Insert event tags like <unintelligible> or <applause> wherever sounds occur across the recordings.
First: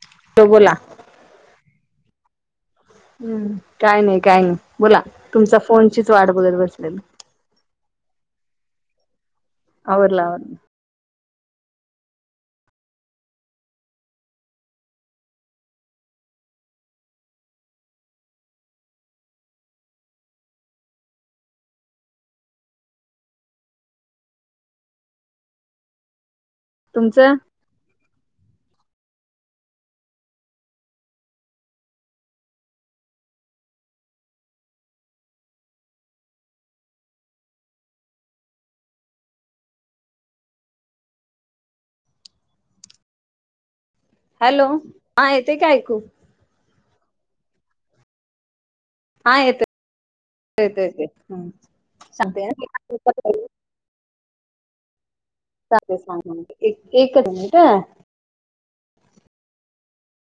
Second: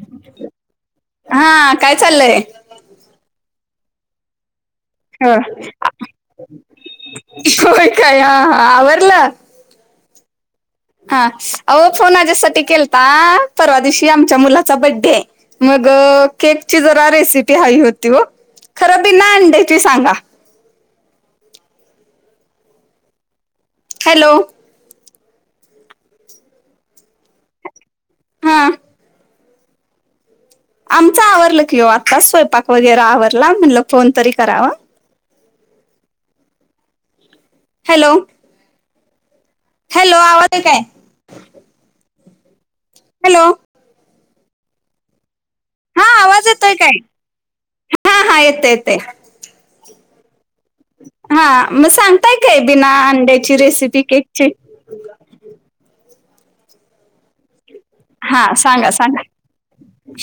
हा. तो बोला. हा काय चाललंय. हम् काय नाही काय नाही बोला तुमचा फोनचीच वाट बघत बसलेली. होय काय हा हा आवरलं. आवरला. हा अह फोन आज्यासाठी केलता परवा दिवशी आमच्या मुलाचा बड्डे मग केकची जरा रेसिपी हवी होती खराबी ना आण्याची सांगा. हॅलो. तुमचं? हा. आमच आवरलं की हो आत्ता स्वयंपाक वगैरे आवरला म्हणलं फोन तरी करावा. हॅलो. हॅलो आवाज काय? हॅलो. हॅलो हा येते काय ऐकू हा आवाज येतोय काय हा हा येत येते. हा येत. येत येते हा मग सांगताय सांगते काय बिना अंड्याची रेसिपी केकची ते सांगून एक एक <unintelligible> हा सांगा सांगा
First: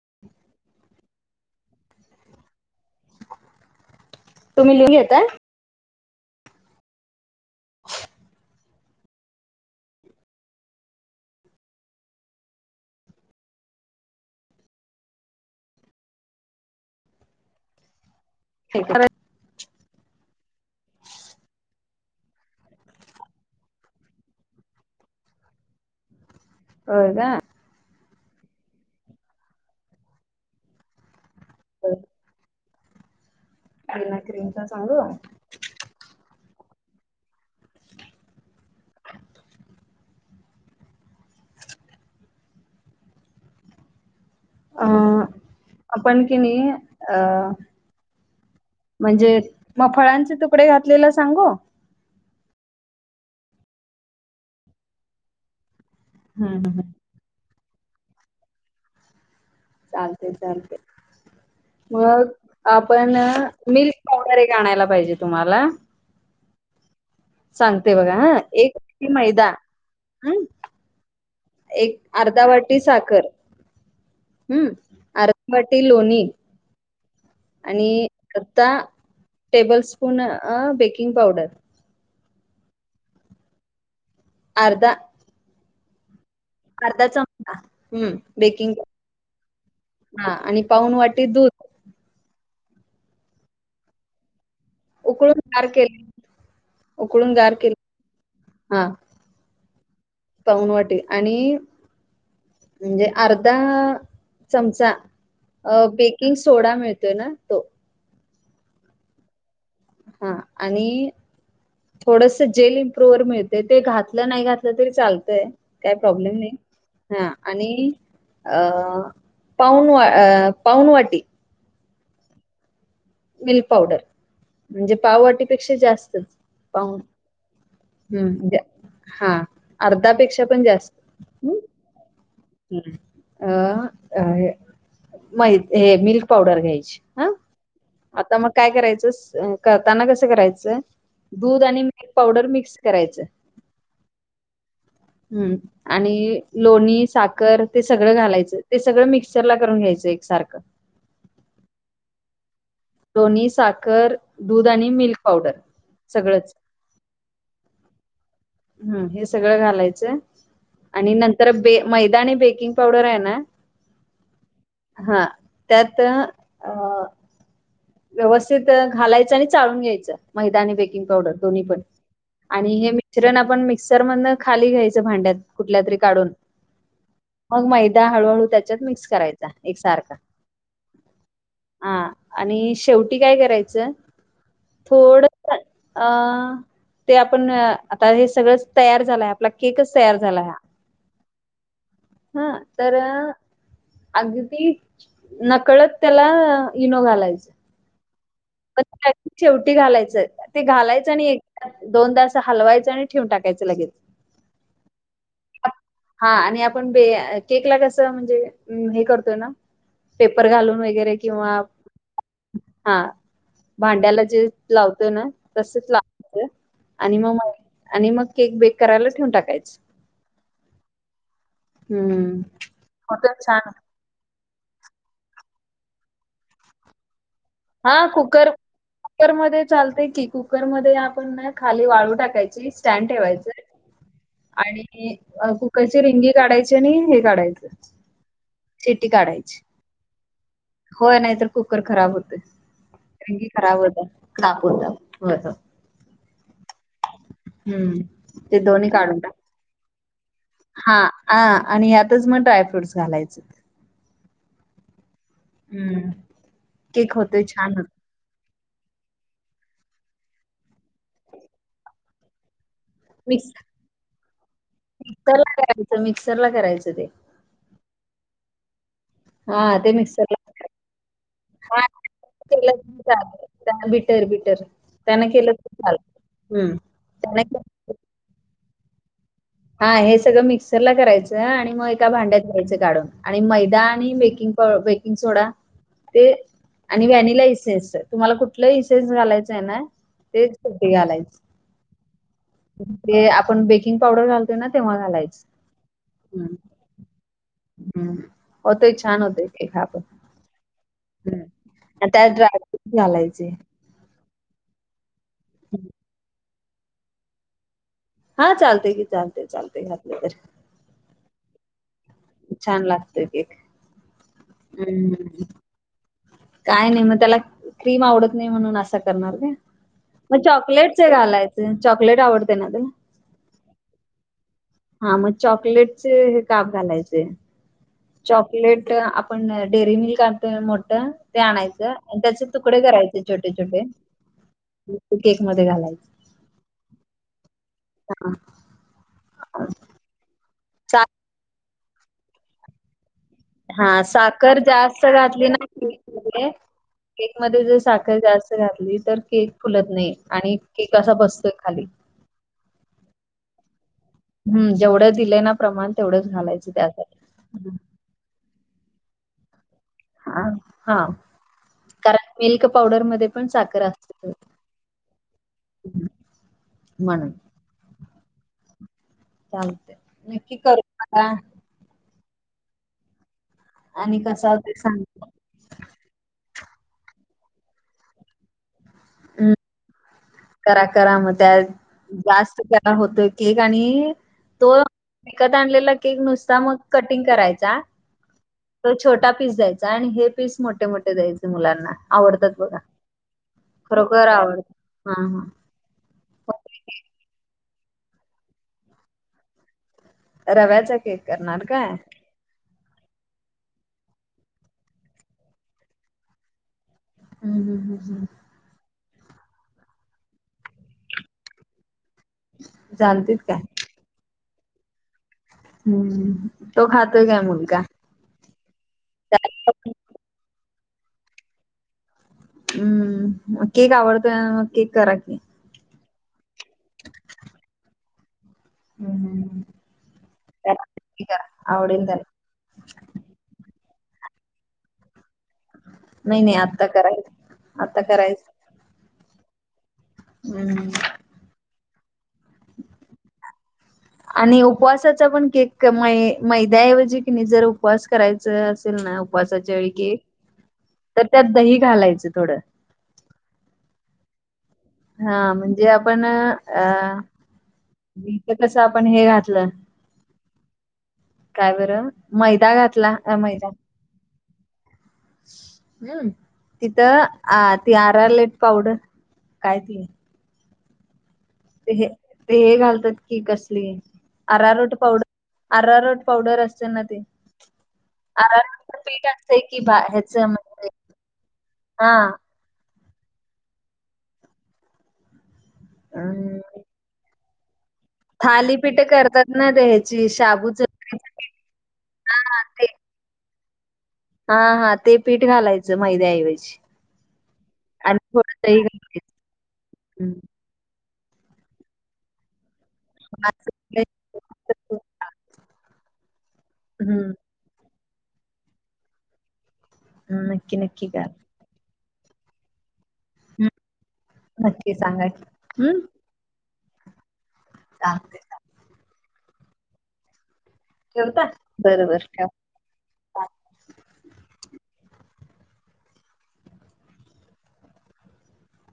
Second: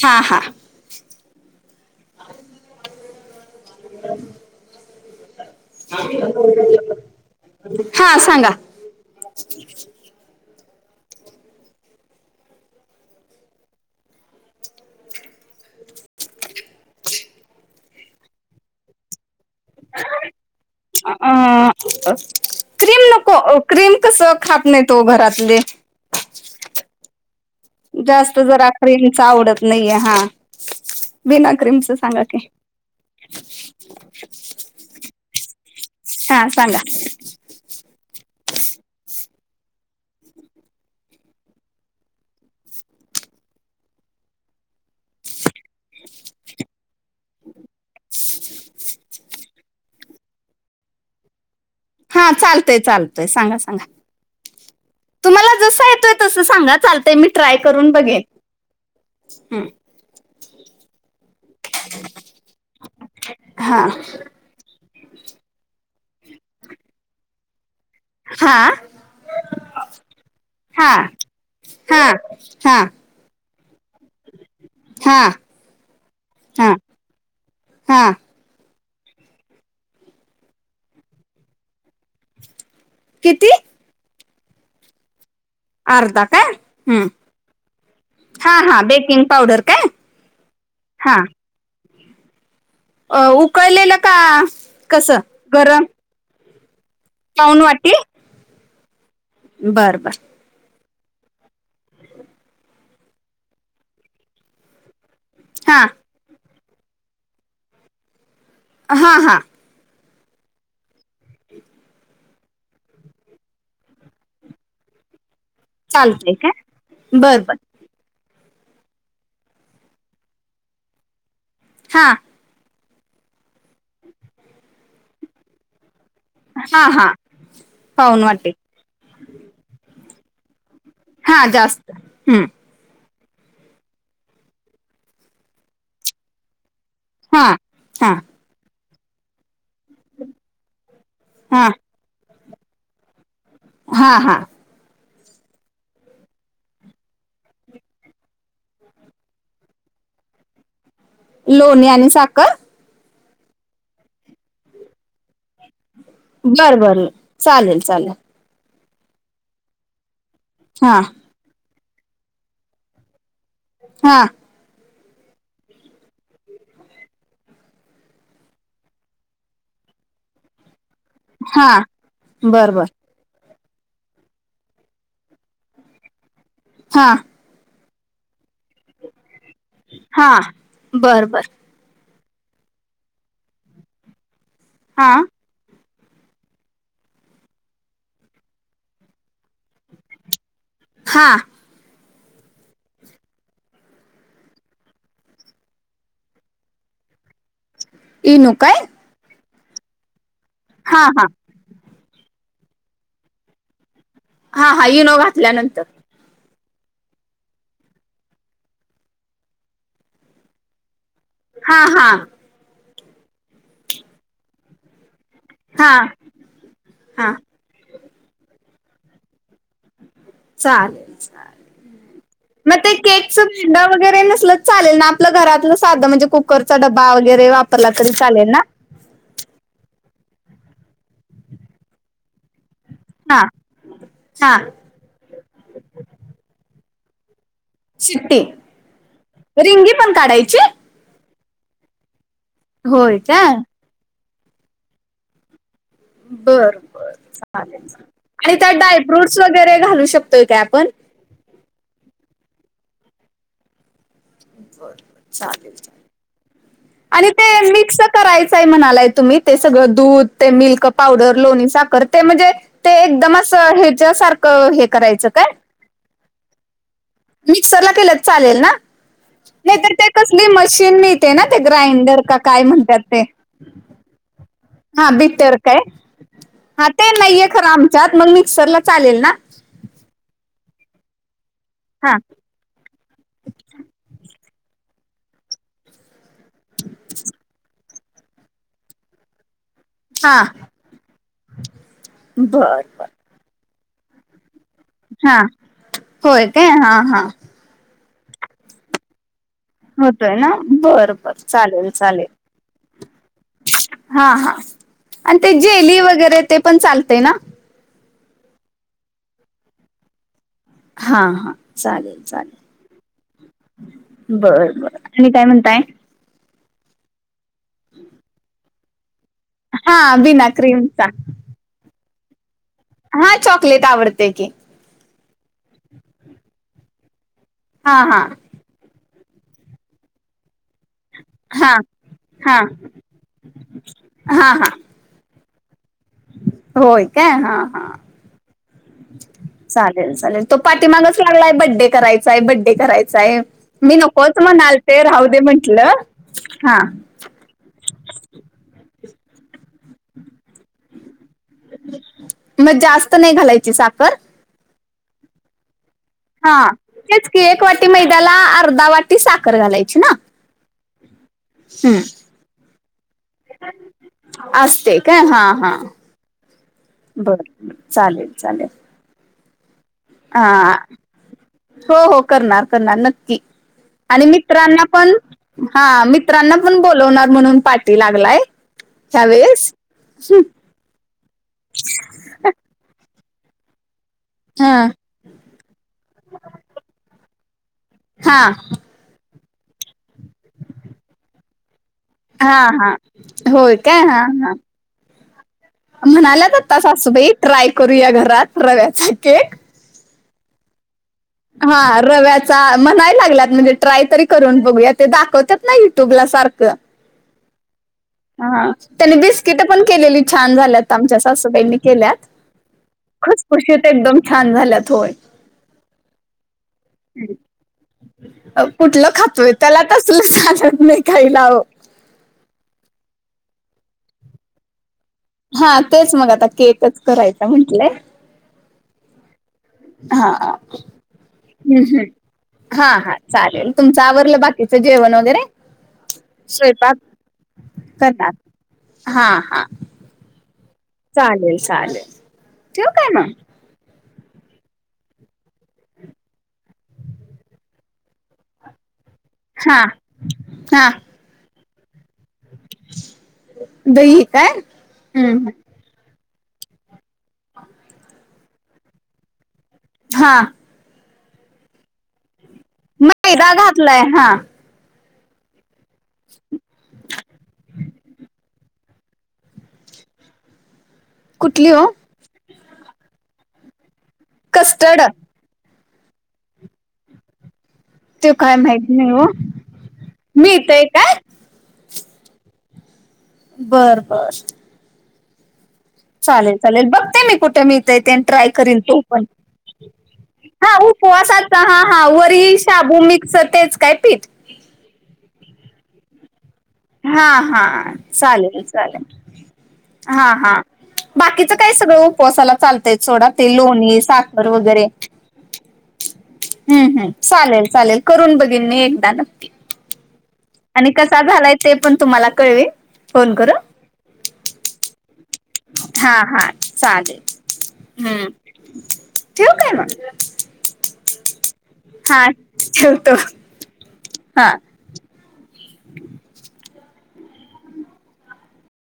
हा हा. हा. तुम्ही लिह येतय. हा सांगा. <unintelligible> हा. अ क्रीम नको क्रीम कसं खात नाही तो घरातले. हो का? जास्त जरा क्रीमच आवडत नाहीये हा बिना क्रीमच सांगा की हा. बिना क्रीमचा सांगू हा सांगा. अं आपण कि नाही अं म्हणजे मग फळांचे तुकडे घातलेला सांगू हा चालतय चालतय सांगा सांगा तुम्हाला जस येतय. तस हम्म सांगा हम्म. चालतय मी ट्राय करून बघेन. चालते चालते मग आपण हा मिल्क पावडर एक. आणायला पाहिजे तुम्हाला सांगते बघा हा एकी मैदा ह. हा हा एक अर्धा वाटी हा साखर हम्म हा आरमबाटी लोणी हा आणि हा आता टेबल स्पून बेकिंग पावडर किती? अर्धा. अर्धा का? अर्धा हम्. चमचा हम्म हा बेकिंग हा बेकिंग पावडर काय? हा आणि पाऊन हा. वाटी दूध अ. उकळलेलं का कस? उकळून गार गरम. केले उकळून गार पाऊन केले. वाटी हा. बर बर. पाऊण वाटी आणि- म्हणजे अर्धा चमचा हा बेकिंग सोडा मिळतो ना तो. हा हां. हा. आणि- थोडस जेल इम्प्रुवर मिळतय. ते घातलं नाही घातलं तरी चालतय. काही चालतंय प्रॉब्लेम नाही. काय हा बर बर आणि- अ. पाऊण वा, अ पाऊण वाटी. हां. Milk powder. म्हणजे पाववाटीपेक्षा जास्त. हा हा. पाऊण वाटी. ज हा. अर्धापेक्षा पण जास्त. हा. जास्त हम्म. अ. अ नाही हे मिल्क पावडर घ्यायची. हा? हा आता मग काय करायचं. करताना कसं करायच दूध हा आणि- मिल्क पावडर मिक्स करायचं. हा हा. हम्म. आणि लोणी साखर ते सगळं घालायचं. ते सगळं मिक्सरला करून घ्यायचं एकसारखं. लोणी आणि साखर? लोणी, साखर दूध आणि मिल्क. पावडर सगळंच बर बर. चालेल चालेल. हम. हे सगळं घालायचंय हा आणि नंत- तर बे मैदा आणि बेकिंग पावडर आहे ना? हा. हा. त्यात अ- व्यवस्थित घालायचं आणि चाळुन घ्यायचं. मैदा आणि बे- किंग पावडर दोन्ही हा प बर आणि बर हे मी - श्रण आपण मिक्सर मधन खाली घ्यायचं भांड्यात कुठल्या तरी काढून. हां. मग मैदा हळूहळू त्याच्यात मिक्स करायचा एक सारखा. हा बर बर हा. आणि शेवटी काय करायचं? हा थोड- अं? ते आपण आता हे सगळंच तयार झालंय. आपला केकच तयार झालाय हा. हा. हं. तर- अगदी नकळत त्याला इनो घालायचं. इनो काय? पण अगदी शेवटी घालायचंय. ते हा घालायचं आणि हा एक- दोनदा अस हलवायच आणि ठेवून टाकायचं लगेच. हा हा. इनो घातल्यानंतर. हा. आणि आपण बे, केकला कसं म्हणजे हे करतो ना? पेपर घालून वगैरे किंवा हा हा हा. भांड्याला जे लावतो ना? तसच हा लावायचं आणि हा मग- आणि मग केक बेक करायला ठेवून टाकायचं. चाल. हम्म मग ते मटन केकच छान भीडा वगैरे नसल. चालेल ना आपलं घरातलं साधं म्हणजे कुकरचा डबबा वगैरे वाप हा कुकर कुकर मध्ये चालते की कुकर मध्ये आपण ना खाली वाळू टाकायची. स्टँड हा ठेवायच हा आणि कुकर ची रिंगी काढायची आणि हे काढायचं शिट्टी, शिट्टी काढायची. रिंगी पण काढायची. होय नाही. तर कुकर खराब होत. होय रिंगी काय खराब होत्या. तापून तापून. व्हय हो. बर बर चालेल आणि ते त्या त्यात दोन्ही काढून टाक. ड्रायफ्रूट्स वगैरे घालू शकतोय काय आपण? हा आणि यातच मग ड्रायफ्रुट् घालायचं. होय, चालेल. हम्म. केक आणि होतोय ते छान होतो. मिक्स करायचंय म्हणालाय तुम्ही ते सगळं दूध ते मिल्क, पावडर लोणी साखर ते म्हणजे ते एकदमच मिक्स असं हेच्या सारखं हे करायचं काय. मिक्सरला करायचं मिक्सरला करायचं ते. मिक्सरला केले तर चालेल ना? नाही हा तर ते तसली मिक्सरला मशीन मिळते. ना ते हां ग्राइंडर का काय केलं म्हणतात तरी ते? चालेल. त्यानं बिटर बिटर हा त्यानं केलं बिटर तरी काय. चालेल. हं. हा ते त्यानं नाहीे खरं केलं आमच्यात मग मिक्सर ला चालेल ना? हा हे सगळं मिक्सर ला करायचं आणि मग एका हा भांड्यात घ्यायच काढून आणि मैदा आणि बेकिंग बेकिंग सोडा. ते आणि व्हॅनिला इसेन्स तुम्हाला कुठलं इसेन्स घालायचं आहे ना. हा तेच तिथ घालायच. बर बर ते आपण बेकिंग पावडर घालतोय ना. तेव्हा हा घालायचं. होय. काय हा हा. हम्म, छान होतय केक आतन. होतोय ना. बर बर चालेल आणि चालेल. त्यात ड्रायफ्रुट्स घालायचे. हा हां आणि ते हं. जेली वगैरे ते पण चालते ना. हा चालते की चालते चालतेय घातलं तर. हा हा चालेल. चालेल. छान लागतोय केक बर बर आणि हम्म काय म्हणताय? काय नाही मग त्याला क्रीम आवडत नाही म्हणून असं करणार का? हा मग बिना क्रीमचा चॉकलेटचे घालायचे चॉकलेट आवडते ना तर. हा चॉकलेट आवडते की. हा मग चॉकलेटचे हे काप घालायचे. हा हा. लेट आपण डेरीमिल्क आणतोय ना मोठ. ते हा आणायचं आणि त्याचे हा तुकडे करायचे छोटे- छोटे. हा हा केक मध्ये घालायचे. होय काय हा हा. चालेल चालेल. तो सा पाठीमागच लागलाय बड्डे करायचाय बड्डे करायचाय. मी हा नकोच साखर म्हणालते जास्त राहु दे म्हंटलं हा. केक मध्ये जर साखर जास्त घातली. तर केक फुलत नाही आणि केक असा बसतोय खाली. मग जास्त नाही घालायची साखर? हम् जेवढे दिले ना प्रमाण तेवढंच हा घालायचं त्यासाठी. तेच की एक वाटी मैद्याला अर्धा वाटी साखर घालायची. ना हा हा हम्म कारण मिल्क पावडर मध्ये पण साखर असत. असते काय. हा हा म्हणून. बर चालेल चालेल. चालते. हा हो हो करणार करणार नक्की आणि कसं होतंय मित्रांना पण सांगा. हा मित्रांना पण बोलवणार म्हणून पाठी लागलाय. हं. ह्यावेेळेस, हम करा करा मग त्यात जास्त करा होतो केक आणि तो हं, हा विकत आणलेला केक एक नुसता मग कटिंग करायचा. हां.. तो छोटा पीस द्यायचा आणि हे पीस मोठे मोठे द्यायचे मुलांना. आवडतात हा बघा हा होय काय हा खरोखर हा आवडत हा हा म्हणाल्यात आता सासूबाई ट्राय करू या घरात रव्याचा केक. रव्याचाक हा रव्या म्हणाय लागलात म्हणजे ट्राय तरी करून बघूया ते दाखवत ना युट्यूब ला सारखं. अ बबजी हा त्यांनी बिस्किट पण केलेली छान झाल्यात आमच्या सासूबाईंनी केल्यात. जाणतीत खुस काय खुशी होत एकदम छान झाल्यात होय. हम्म तो खातोय काय मुलगा. कुठलं खातवे त्याला तसलं लत नाही खायलाव हम्म केक आवडतोय मग केक करा की. हा तेच मग आता केकच करायचा म्हटलंय. हम् हम्. हा हम् आवडेल हम्म. त्याला हा हा चालेल तुमचं आववरलं बाकीच जेवण वगैरे. नाही नाही आता स्वयंपाक करायचं आता करतात करायचं हा हा. हम्म. चालेल चालेल ठेव काय ना. आणि उपवासाचा पण के मै मैदा्याऐवजी की नाही जर उपवास करायच असेल ना. उपवासाच्या हा पळकी हा तर त्यात दही घालायचं थोडं. दही काय? हा हम्म म्हणजे आपण अीच कस आपण हे घातलं. हा. काय बरं मैदा घातला मैदा. घातलाय हा हम् तिथं अ ती आर आरलेट पावडर. कायती. कुठली? ते हे घालतात की कसली arrowroot custard powder. Arrowroot powder असते ना ते. ते काय माहित आरामच नाही हो पीठ असतय की बा ह्याच मिळतय म्ह काय हा बर बर. चालेल अम चालेल बघते मी कुठे मीळतंय तेन. ट्राय कर तो थालीपीठ पण करतात ना ते ह्याची हा. शाबूच हो असच हा हा वर शाबू मिक्स तेच काय पीठ. हा हा ते पीठ घालायचं मैद्याऐवजी.. हा हा आणि थोडं चालेल दही घालायचं चालेल हा हम्म हा. बाकीचं काय सगळं उपवासाला चालतय सोडा ते असं- लोणी साखर वगैरे. हम्म हम्म चालेल चालेल करून बघीन मी एकदा नक्की. हम्म, नक्की आणि नक्की कसा करा झालाय ते पण तुम्हाला कळवे फोन करून. हम् नक्की सांगाय हम्म. हा हा चालेल हम्म चालतंय ठव काय म केवत. हा ठेवतो हा.